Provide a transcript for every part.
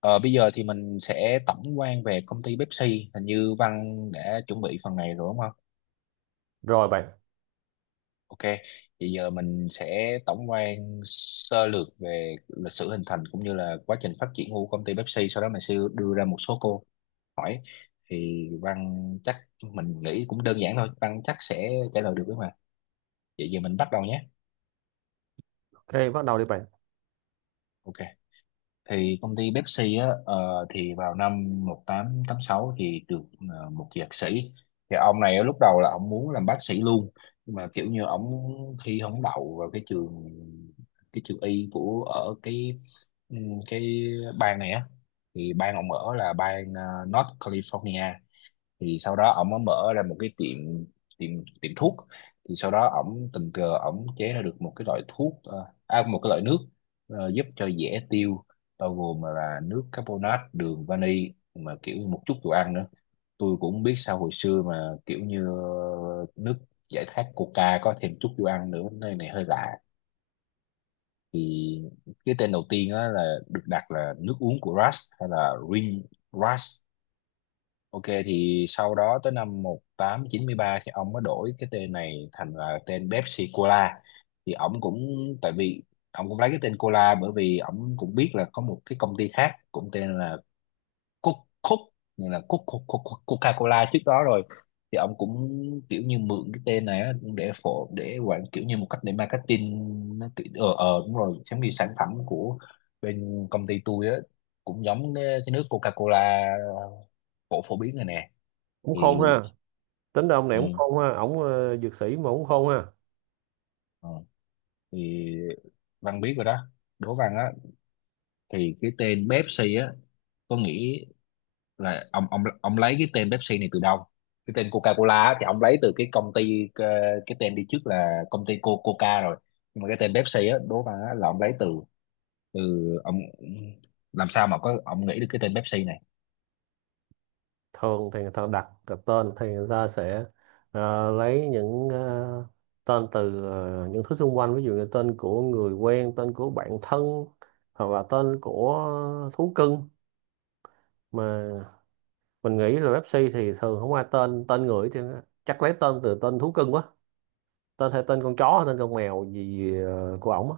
Ờ, bây giờ thì mình sẽ tổng quan về công ty Pepsi. Hình như Văn đã chuẩn bị phần này rồi, đúng không? Rồi bạn. Ok, thì giờ mình sẽ tổng quan sơ lược về lịch sử hình thành cũng như là quá trình phát triển của công ty Pepsi. Sau đó mình sẽ đưa ra một số câu hỏi. Thì Văn chắc mình nghĩ cũng đơn giản thôi. Văn chắc sẽ trả lời được đấy mà. Vậy giờ mình bắt đầu nhé. Ok, bắt đầu đi bạn. Ok, thì công ty Pepsi á, thì vào năm 1886 thì được, một dược sĩ. Thì ông này á, lúc đầu là ông muốn làm bác sĩ luôn, nhưng mà kiểu như ông thi không đậu vào cái trường y của ở ừ, cái bang này á. Thì bang ông ở là bang North California. Thì sau đó ổng mới mở ra một cái tiệm tiệm tiệm thuốc. Thì sau đó ổng tình cờ ổng chế ra được một cái loại thuốc, một cái loại nước giúp cho dễ tiêu, bao gồm là nước carbonate, đường vani mà kiểu như một chút đồ ăn nữa. Tôi cũng không biết sao hồi xưa mà kiểu như nước giải khát coca có thêm chút đồ ăn nữa nơi này hơi lạ. Thì cái tên đầu tiên á là được đặt là nước uống của rust hay là Ring rust. Ok, thì sau đó tới năm 1893 thì ông mới đổi cái tên này thành là tên Pepsi Cola. Thì ông cũng, tại vì ông cũng lấy cái tên Cola bởi vì ông cũng biết là có một cái công ty khác cũng tên là Coke Coke như là Coke, Coke, Coke, Coca-Cola trước đó rồi. Thì ông cũng kiểu như mượn cái tên này á, để quảng kiểu như một cách để marketing. Nó kiểu đúng rồi, giống như sản phẩm của bên công ty tôi á, cũng giống cái nước Coca-Cola phổ phổ biến rồi nè. Cũng khôn Thì ha. Tính ra ông này ừ. cũng khôn ha, ổng dược sĩ mà cũng khôn ha. Ờ. Thì Văn biết rồi đó. Đố Văn á, thì cái tên Pepsi á, có nghĩ là ông lấy cái tên Pepsi này từ đâu. Cái tên Coca-Cola á, thì ông lấy từ cái công ty, cái tên đi trước là công ty Coca rồi. Nhưng mà cái tên Pepsi á, Đố Văn á, là ông lấy từ từ ông làm sao mà có ông nghĩ được cái tên Pepsi này. Thường thì người ta đặt cái tên thì người ta sẽ lấy những tên từ những thứ xung quanh, ví dụ như tên của người quen, tên của bạn thân, hoặc là tên của thú cưng. Mà mình nghĩ là Pepsi thì thường không ai tên, người thì chắc lấy tên từ tên thú cưng quá. Tên hay tên con chó hay tên con mèo gì của ổng á.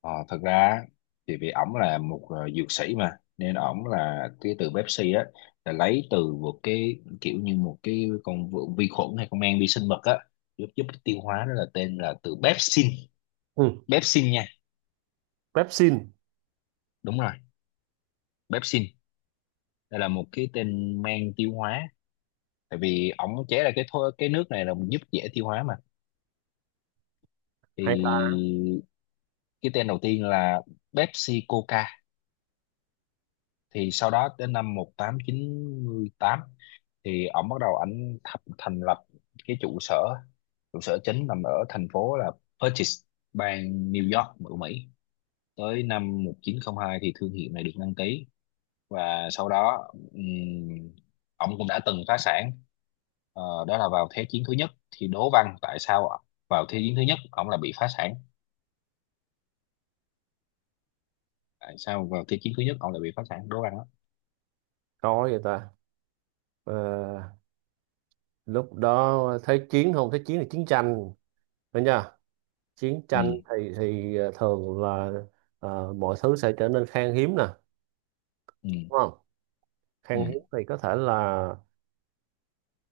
Ờ, thật ra thì vì ổng là một dược sĩ mà, nên ổng là cái từ Pepsi á là lấy từ một cái kiểu như một cái con vi vi khuẩn hay con men vi sinh vật á, giúp giúp tiêu hóa đó là tên là từ pepsin. Ừ. Pepsin nha. Pepsin. Đúng rồi, pepsin, đây là một cái tên men tiêu hóa. Tại vì ổng chế ra cái thô, cái nước này là giúp dễ tiêu hóa mà. Hay ta. Thì cái tên đầu tiên là Pepsi Coca. Thì sau đó đến năm 1898 thì ổng bắt đầu thành lập cái trụ sở chính nằm ở thành phố là Purchase, bang New York của Mỹ. Tới năm 1902 thì thương hiệu này được đăng ký, và sau đó ổng cũng đã từng phá sản. Đó là vào Thế chiến thứ nhất. Thì đố Văn tại sao vào Thế chiến thứ nhất ổng là bị phá sản, tại sao vào Thế chiến thứ nhất ổng lại bị phá sản, đố Văn đó. Coi vậy ta. Ờ, lúc đó thế chiến, không, thế chiến là chiến tranh phải nha. Chiến Ừ, tranh thì thường là mọi thứ sẽ trở nên khan hiếm nè, ừ, đúng không? ừ, Khan hiếm thì có thể là,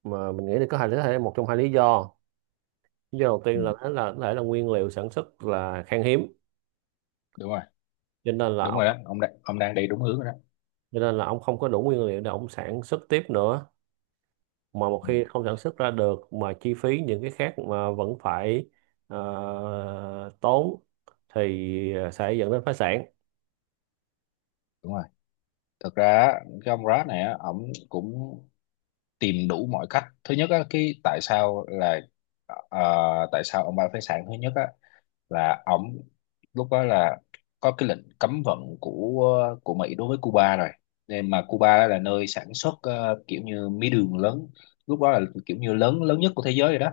mà mình nghĩ là có hai lý thể, một trong hai lý do. Lý do đầu ừ, tiên là thế, là có thể là nguyên liệu sản xuất là khan hiếm. đúng rồi, Cho nên là đúng rồi ông, đó, ông đang đi đúng hướng rồi đó. cho nên là ông không có đủ nguyên liệu để ông sản xuất tiếp nữa. Mà một Ừ, khi không sản xuất ra được mà chi phí những cái khác mà vẫn phải tốn thì sẽ dẫn đến phá sản. đúng rồi. Thực ra á, cái ông Brad này á, ổng cũng tìm đủ mọi cách. Thứ nhất á, cái tại sao là ờ, tại sao ông Buffett sản thứ nhất á là ổng lúc đó là có cái lệnh cấm vận của Mỹ đối với Cuba rồi, nên mà Cuba là nơi sản xuất kiểu như mía đường lớn, lúc đó là kiểu như lớn lớn nhất của thế giới rồi đó.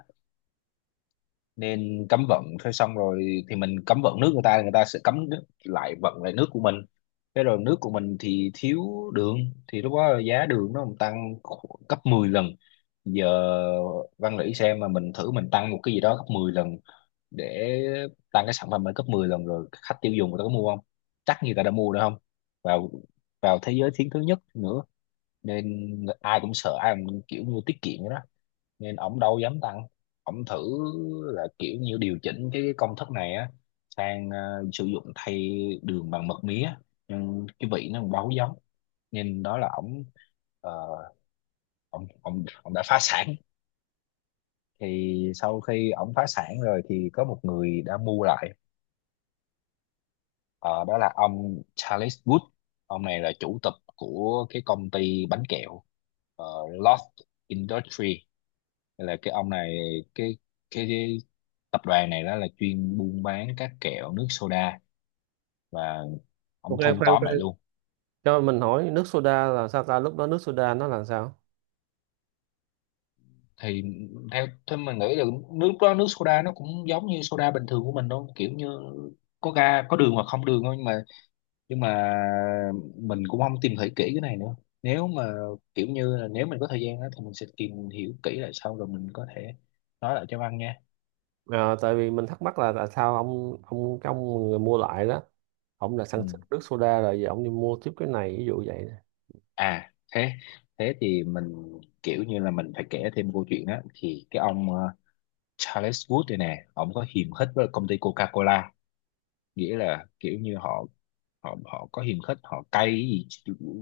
Nên cấm vận thế xong rồi thì mình cấm vận nước người ta thì người ta sẽ cấm nước, lại vận lại nước của mình. Thế rồi nước của mình thì thiếu đường, thì lúc đó giá đường nó còn tăng gấp 10 lần. Giờ Văn Lĩ xem mà mình thử mình tăng một cái gì đó gấp 10 lần để tăng cái sản phẩm lên gấp 10 lần rồi khách tiêu dùng người ta có mua không, chắc người ta đã mua được không. Vào vào thế giới thiến thứ nhất nữa, nên ai cũng sợ, ai cũng kiểu như tiết kiệm vậy đó, nên ổng đâu dám tăng. Ổng thử là kiểu như điều chỉnh cái công thức này á sang sử dụng thay đường bằng mật mía, nhưng cái vị nó còn đâu có giống. Nhìn đó là ổng ờ, ổng ổng ổng đã phá sản. Thì sau khi ổng phá sản rồi thì có một người đã mua lại. Ờ, đó là ông Charles Wood. Ông này là chủ tịch của cái công ty bánh kẹo Lost Industry. Là cái ông này, cái cái tập đoàn này đó là chuyên buôn bán các kẹo nước soda, và ông Ok, thu khoan tóm khoan, lại luôn. cho mình hỏi nước soda là sao ta? Lúc đó nước soda nó là sao? Thì theo theo mình nghĩ là nước đó nước soda nó cũng giống như soda bình thường của mình thôi, kiểu như có ga có đường hoặc không đường thôi, nhưng mà mình cũng không tìm hiểu kỹ cái này nữa. Nếu mà kiểu như là nếu mình có thời gian đó, thì mình sẽ tìm hiểu kỹ lại sau rồi mình có thể nói lại cho Văn nha. À, tại vì mình thắc mắc là tại sao ông, cái ông người mua lại đó, ông là sản Ừ. xuất nước soda rồi giờ ông đi mua tiếp cái này, ví dụ vậy. À thế thế thì mình kiểu như là mình phải kể thêm câu chuyện đó. Thì cái ông Charles Wood đây nè, ông có hiềm khích với công ty Coca-Cola, nghĩa là kiểu như họ, họ có hiềm khích, họ cay cái gì.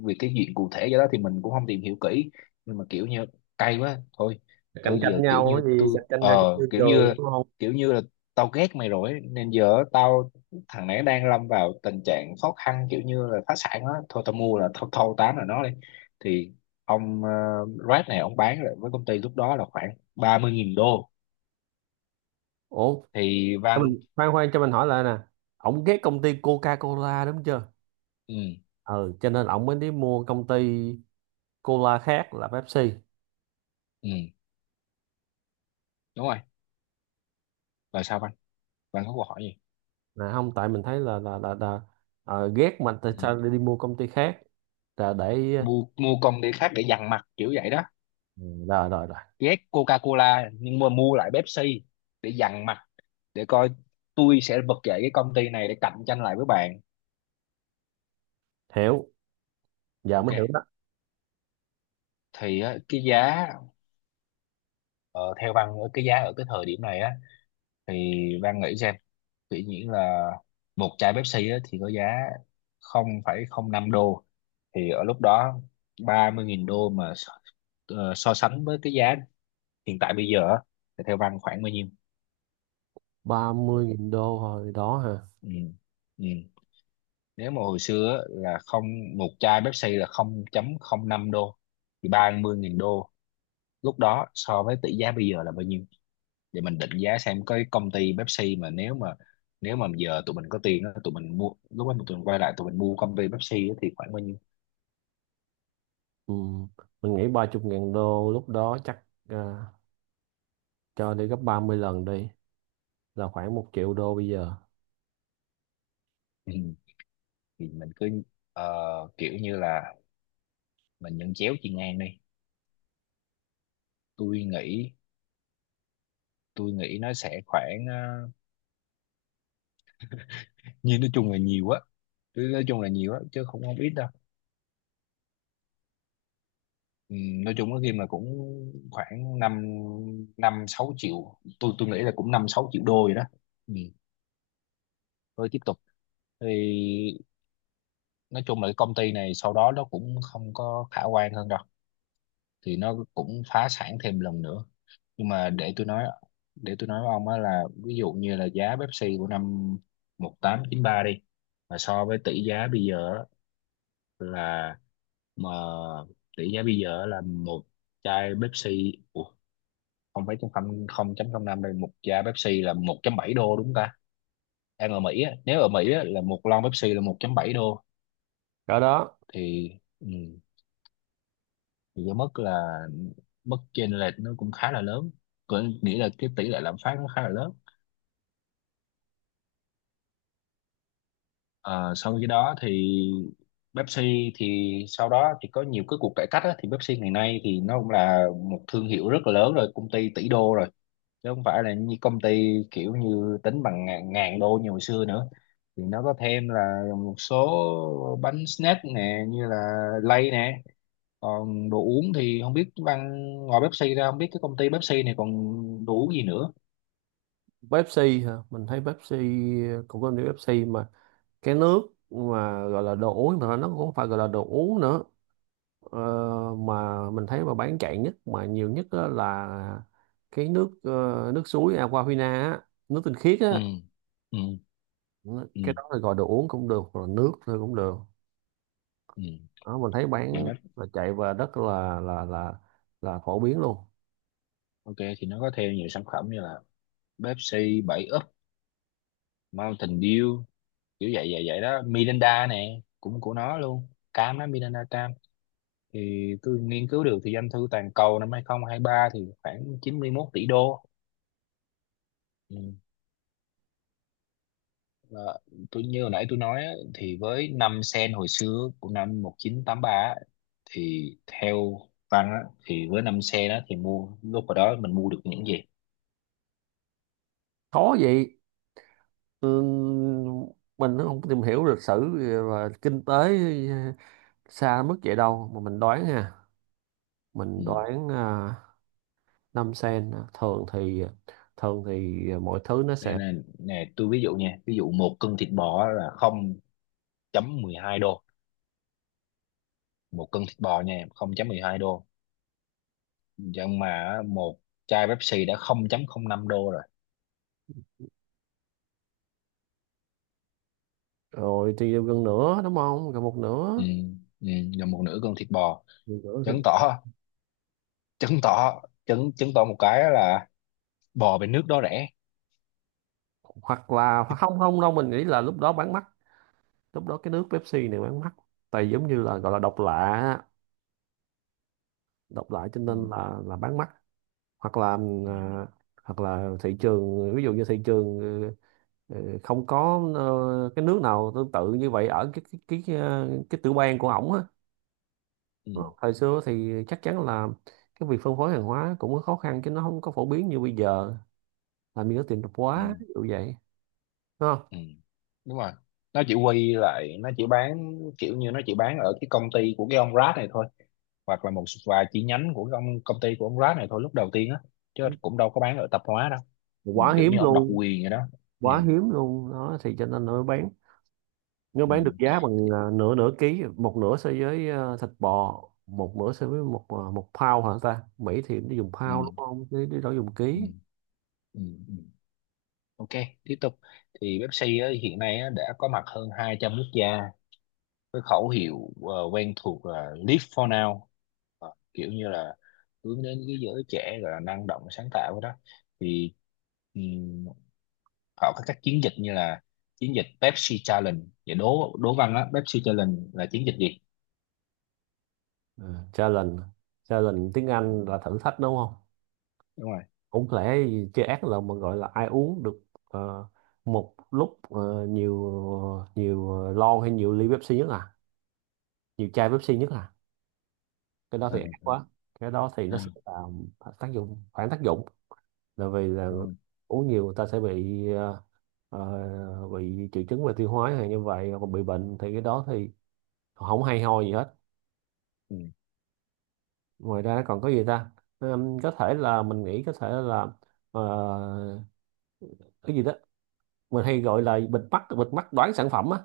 Vì cái chuyện cụ thể cho đó thì mình cũng không tìm hiểu kỹ, nhưng mà kiểu như cay quá thôi. Cạnh Tôi tranh giờ kiểu nhau như cái gì, tôi, cạnh tranh nhau cái môi kiểu trường như đúng không? kiểu như là tao ghét mày rồi ấy, nên giờ tao, thằng này đang lâm vào tình trạng khó khăn kiểu như là phá sản á, thôi tao mua là thâu thâu tán là nó đi. Thì ông Red này ông bán lại với công ty lúc đó là khoảng 30.000 đô. Ủa, Thì cho Văn. mình khoan khoan, cho mình hỏi lại nè. Ông ghét công ty Coca-Cola đúng chưa? Ừ, Ừ, cho nên ông mới đi mua công ty cola khác là Pepsi. ừ, đúng rồi, rồi sao bạn bạn có câu hỏi gì. Nè, không, tại mình thấy là, là ghét mà tại Ừ. sao lại đi mua công ty khác là để. mua mua con đĩa khác để dằn mặt kiểu vậy đó. Ừ, rồi rồi rồi. Ghét Coca-Cola nhưng mà mua lại Pepsi để dằn mặt, để coi, tôi sẽ vực dậy cái công ty này để cạnh tranh lại với bạn. Hiểu. Dạ, mới hiểu Ok, đó. thì á, cái giá, ờ, theo Văn, cái giá ở cái thời điểm này á, thì Văn nghĩ xem, tự nhiên là một chai Pepsi á, thì có giá 0,05 đô. Thì ở lúc đó 30.000 đô mà so sánh với cái giá hiện tại bây giờ á, thì theo Văn khoảng bao nhiêu. Ba mươi nghìn đô hồi đó hả? Ừ. Ừ. Nếu mà hồi xưa á, là không một chai Pepsi là 0,05 đô, thì 30.000 đô lúc đó so với tỷ giá bây giờ là bao nhiêu, để mình định giá xem cái công ty Pepsi mà nếu mà, giờ tụi mình có tiền á, tụi mình mua lúc đó, tụi mình quay lại tụi mình mua công ty Pepsi á, thì khoảng bao nhiêu. Ừ. Mình nghĩ 30.000 đô lúc đó chắc, à, cho đi gấp 30 lần đi, là khoảng một triệu đô bây giờ. Ừ. Thì mình cứ ờ, kiểu như là mình nhận chéo chiên ngang đi. tôi nghĩ tôi nghĩ nó sẽ khoảng nhìn nói chung là nhiều á. Chứ nói chung là nhiều á chứ không không ít đâu. Ừ, nói chung có khi mà cũng khoảng năm năm sáu triệu, tôi nghĩ là cũng năm sáu triệu đô rồi đó. Ừ, rồi tiếp tục thì nói chung là cái công ty này sau đó nó cũng không có khả quan hơn đâu, thì nó cũng phá sản thêm lần nữa. Nhưng mà để tôi nói với ông á, là ví dụ như là giá Pepsi của năm 1893 đi, mà so với tỷ giá bây giờ á, là mà tỷ giá bây giờ là một chai Pepsi Ủa, không phải không không chấm không năm, đây một chai Pepsi là 1.7 đô đúng không ta? Đang ở Mỹ á, nếu ở Mỹ á, là một lon Pepsi là 1.7 đô. Ở đó. Thì ừ, thì cái mức là mức chênh lệch nó cũng khá là lớn, có nghĩa là cái tỷ lệ lạm phát nó khá là lớn. Ờ, sau khi đó thì Pepsi thì sau đó thì có nhiều cái cuộc cải cách á, thì Pepsi ngày nay thì nó cũng là một thương hiệu rất là lớn rồi, công ty tỷ đô rồi, chứ không phải là như công ty kiểu như tính bằng ngàn đô như hồi xưa nữa. Thì nó có thêm là một số bánh snack nè, như là lay nè. Còn đồ uống thì không biết Văn, ngoài Pepsi ra không biết cái công ty Pepsi này còn đồ uống gì nữa. Pepsi hả, mình thấy Pepsi cũng có nhiều Pepsi mà. Cái nước mà gọi là đồ uống mà nó cũng không phải gọi là đồ uống nữa. Ờ, mà mình thấy mà bán chạy nhất mà nhiều nhất á là cái nước nước suối Aquafina á, nước tinh khiết Ừ. á. Ừ. Ừ. Cái đó là gọi đồ uống cũng được hoặc là nước thôi cũng được. Ừ. Đó, mình thấy thì bán nó là chạy và rất là, là là phổ biến luôn. Ok, thì nó có thêm nhiều sản phẩm như là Pepsi, 7 Up, Mountain Dew, kiểu vậy vậy vậy đó. Miranda nè cũng của nó luôn, cam đó, Miranda cam. Thì tôi nghiên cứu được thì doanh thu toàn cầu năm 2023 thì khoảng 91 tỷ đô. Ừ. Và tôi như hồi nãy tôi nói á, thì với 5 sen hồi xưa của năm 1983 á, thì theo Văn á, thì với 5 sen đó thì mua lúc hồi đó mình mua được những gì? Khó vậy. Ừ, mình nó không tìm hiểu lịch sử và kinh tế xa mức vậy đâu, mà mình đoán ha. Ừ. Mình đoán à, 5 sen à, thường thì, thường thì mọi thứ nó Đây sẽ. là Nè tôi ví dụ nha, ví dụ một cân thịt bò là không chấm mười hai đô, một cân thịt bò nha, không chấm mười hai đô. Nhưng mà á, một chai Pepsi đã không chấm không năm đô rồi. Rồi thì gần nửa đúng không, gần một Ừ. nửa. Ừ. Là một nửa cân thịt bò. Gần nửa thì- Chứng tỏ, chứng tỏ chứng chứng tỏ một cái là bò bên nước đó rẻ. hoặc là, hoặc không không đâu, mình nghĩ là lúc đó bán mắc. Lúc đó cái nước Pepsi này bán mắc, tại giống như là gọi là độc lạ á. Độc lạ cho Ừ. nên là bán mắc. Hoặc là, Ừ. à, hoặc là thị trường, ví dụ như thị trường không có cái nước nào tương tự như vậy ở cái cái cái tiểu bang của ổng á. Ừ. Thời xưa thì chắc chắn là cái việc phân phối hàng hóa cũng có khó khăn chứ nó không có phổ biến như bây giờ, làm gì có tiền tạp Ừ. hóa ví dụ vậy, đúng không? Ừ. Đúng rồi, nó chỉ bán kiểu như nó chỉ bán ở cái công ty của cái ông Rad này thôi, hoặc là một vài chi nhánh của công công ty của ông Rad này thôi lúc đầu tiên á, chứ cũng đâu có bán ở tạp hóa đâu. Ừ, Quá kiểu hiếm như ông độc luôn. quyền vậy đó. Ừ. Quá hiếm luôn đó, thì cho nên nó mới bán. Nếu Ừ. bán được giá bằng nửa, nửa ký, một nửa so với thịt bò, một nửa so với một một pound hả ta? Mỹ thì nó dùng pound đúng Ừ. không? Chứ, chứ đó dùng Ừ. ký. Ừ. Ừ. Ok, tiếp tục. Thì Pepsi á, hiện nay á, đã có mặt hơn 200 quốc gia. Cái khẩu hiệu quen thuộc là Live for now. Ờ, kiểu như là hướng đến cái giới trẻ, gọi là năng động sáng tạo đó. Thì ừm, họ có các chiến dịch như là chiến dịch Pepsi Challenge. Và đố đố Văn á, Pepsi Challenge là chiến dịch gì? Ừ. Challenge, challenge tiếng Ừ, Anh là thử thách đúng không? đúng rồi. Cũng lẽ gì chơi ác là mà gọi là ai uống được một lúc nhiều, nhiều lon hay nhiều ly Pepsi nhất à? Nhiều chai Pepsi nhất à? Cái đó thì ác Ừ. Ừ. quá. Cái đó thì Ừ. nó sẽ làm tác dụng, phản tác dụng. Là vì là Rồi. uống nhiều người ta sẽ bị bị triệu chứng về tiêu hóa hay như vậy, còn bị bệnh thì cái đó thì không hay ho gì hết. Ừ. Ngoài ra còn có gì ta? Có thể là mình nghĩ có thể là ờ, cái gì đó mình hay gọi là bịt mắt, bịt mắt đoán sản phẩm á.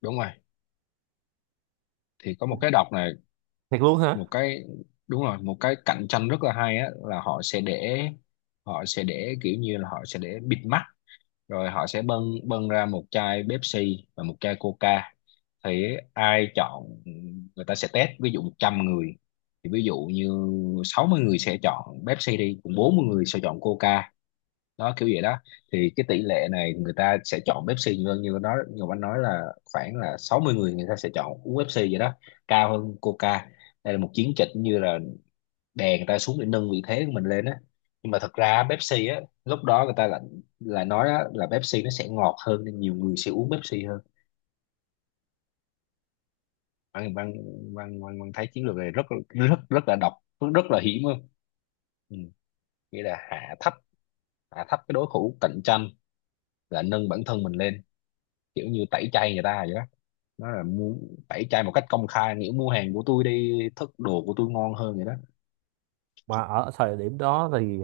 Đúng rồi, thì có một cái đọc này, Thiệt luôn hả? một cái, đúng rồi, một cái cạnh tranh rất là hay á, là họ sẽ để kiểu như là họ sẽ để bịt mắt, rồi họ sẽ bưng bưng ra một chai Pepsi và một chai Coca. Thì ai chọn, người ta sẽ test ví dụ 100 người, thì ví dụ như 60 người sẽ chọn Pepsi đi, còn 40 người sẽ chọn Coca, đó kiểu vậy đó. Thì cái tỷ lệ này người ta sẽ chọn Pepsi nhiều hơn, như nó như anh nói là khoảng là 60 người người ta sẽ chọn uống Pepsi vậy đó, cao hơn Coca. Đây là một chiến dịch như là đè người ta xuống để nâng vị thế của mình lên á. Nhưng mà thật ra Pepsi á lúc đó người ta lại là nói á, là Pepsi nó sẽ ngọt hơn nên nhiều người sẽ uống Pepsi hơn. Văn Văn Văn Văn Văn thấy chiến lược này rất rất rất là độc, rất là hiểm luôn. Ừ. Nghĩa là hạ thấp, hạ thấp cái đối thủ cạnh tranh là nâng bản thân mình lên, kiểu như tẩy chay người ta vậy đó. Nó là muốn tẩy chay một cách công khai, nghĩa mua hàng của tôi đi, thức đồ của tôi ngon hơn vậy đó. Mà ở thời điểm đó thì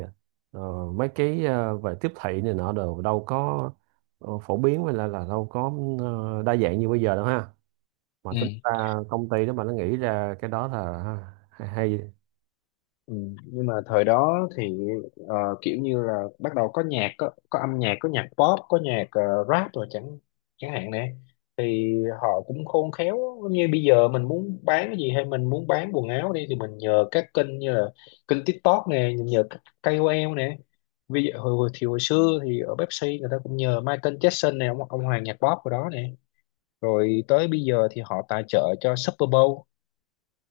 ờ, mấy cái về tiếp thị này nọ đều đâu có phổ biến hay là đâu có đa dạng như bây giờ đâu ha. Mà Ừ. tính ra công ty đó mà nó nghĩ ra cái đó là ha, hay, hay. Ừ, nhưng mà thời đó thì ờ, kiểu như là bắt đầu có có âm nhạc, có nhạc pop, có nhạc rap rồi chẳng chẳng hạn nè. Thì họ cũng khôn khéo, như bây giờ mình muốn bán cái gì hay mình muốn bán quần áo đi, thì mình nhờ các kênh như là kênh TikTok nè, nhờ các KOL nè. Ví dụ hồi xưa thì ở Pepsi người ta cũng nhờ Michael Jackson nè, ông hoàng nhạc pop của đó nè. Rồi tới bây giờ thì họ tài trợ cho Super Bowl,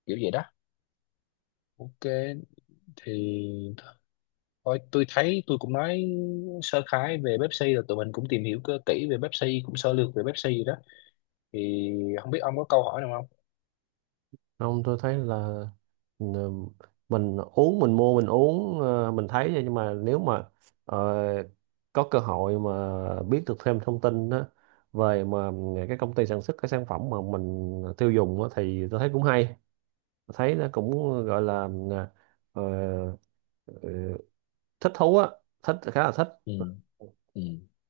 kiểu vậy đó. Ok, thì thôi tôi thấy tôi cũng nói sơ khái về Pepsi rồi, tụi mình cũng tìm hiểu cơ kỹ về Pepsi, cũng sơ lược về Pepsi rồi đó. Thì không biết ông có câu hỏi nào không? Không, tôi thấy là, ừ, mình uống, mình mua, mình uống, mình thấy vậy. Nhưng mà nếu mà ờ, có cơ hội mà biết được thêm thông tin đó về mà cái công ty sản xuất cái sản phẩm mà mình tiêu dùng á, thì tôi thấy cũng hay. Thấy nó cũng gọi là ờ, ờ, thích thú á, thích, khá là thích. Ừ. Ừ.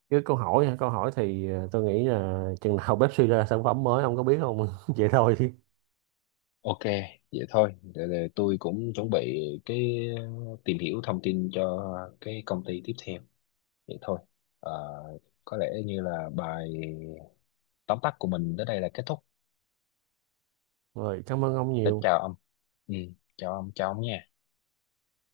Với câu hỏi hả? Câu hỏi thì tôi nghĩ là chừng nào Pepsi suy ra sản phẩm mới ông có biết không vậy thôi chứ. Ok, vậy thôi. Để tôi cũng chuẩn bị cái tìm hiểu thông tin cho cái công ty tiếp theo. Vậy thôi. Ờ, có lẽ như là bài tóm tắt của mình tới đây là kết thúc. Rồi, cảm ơn ông nhiều. Chào ông. Ừ, chào ông nha.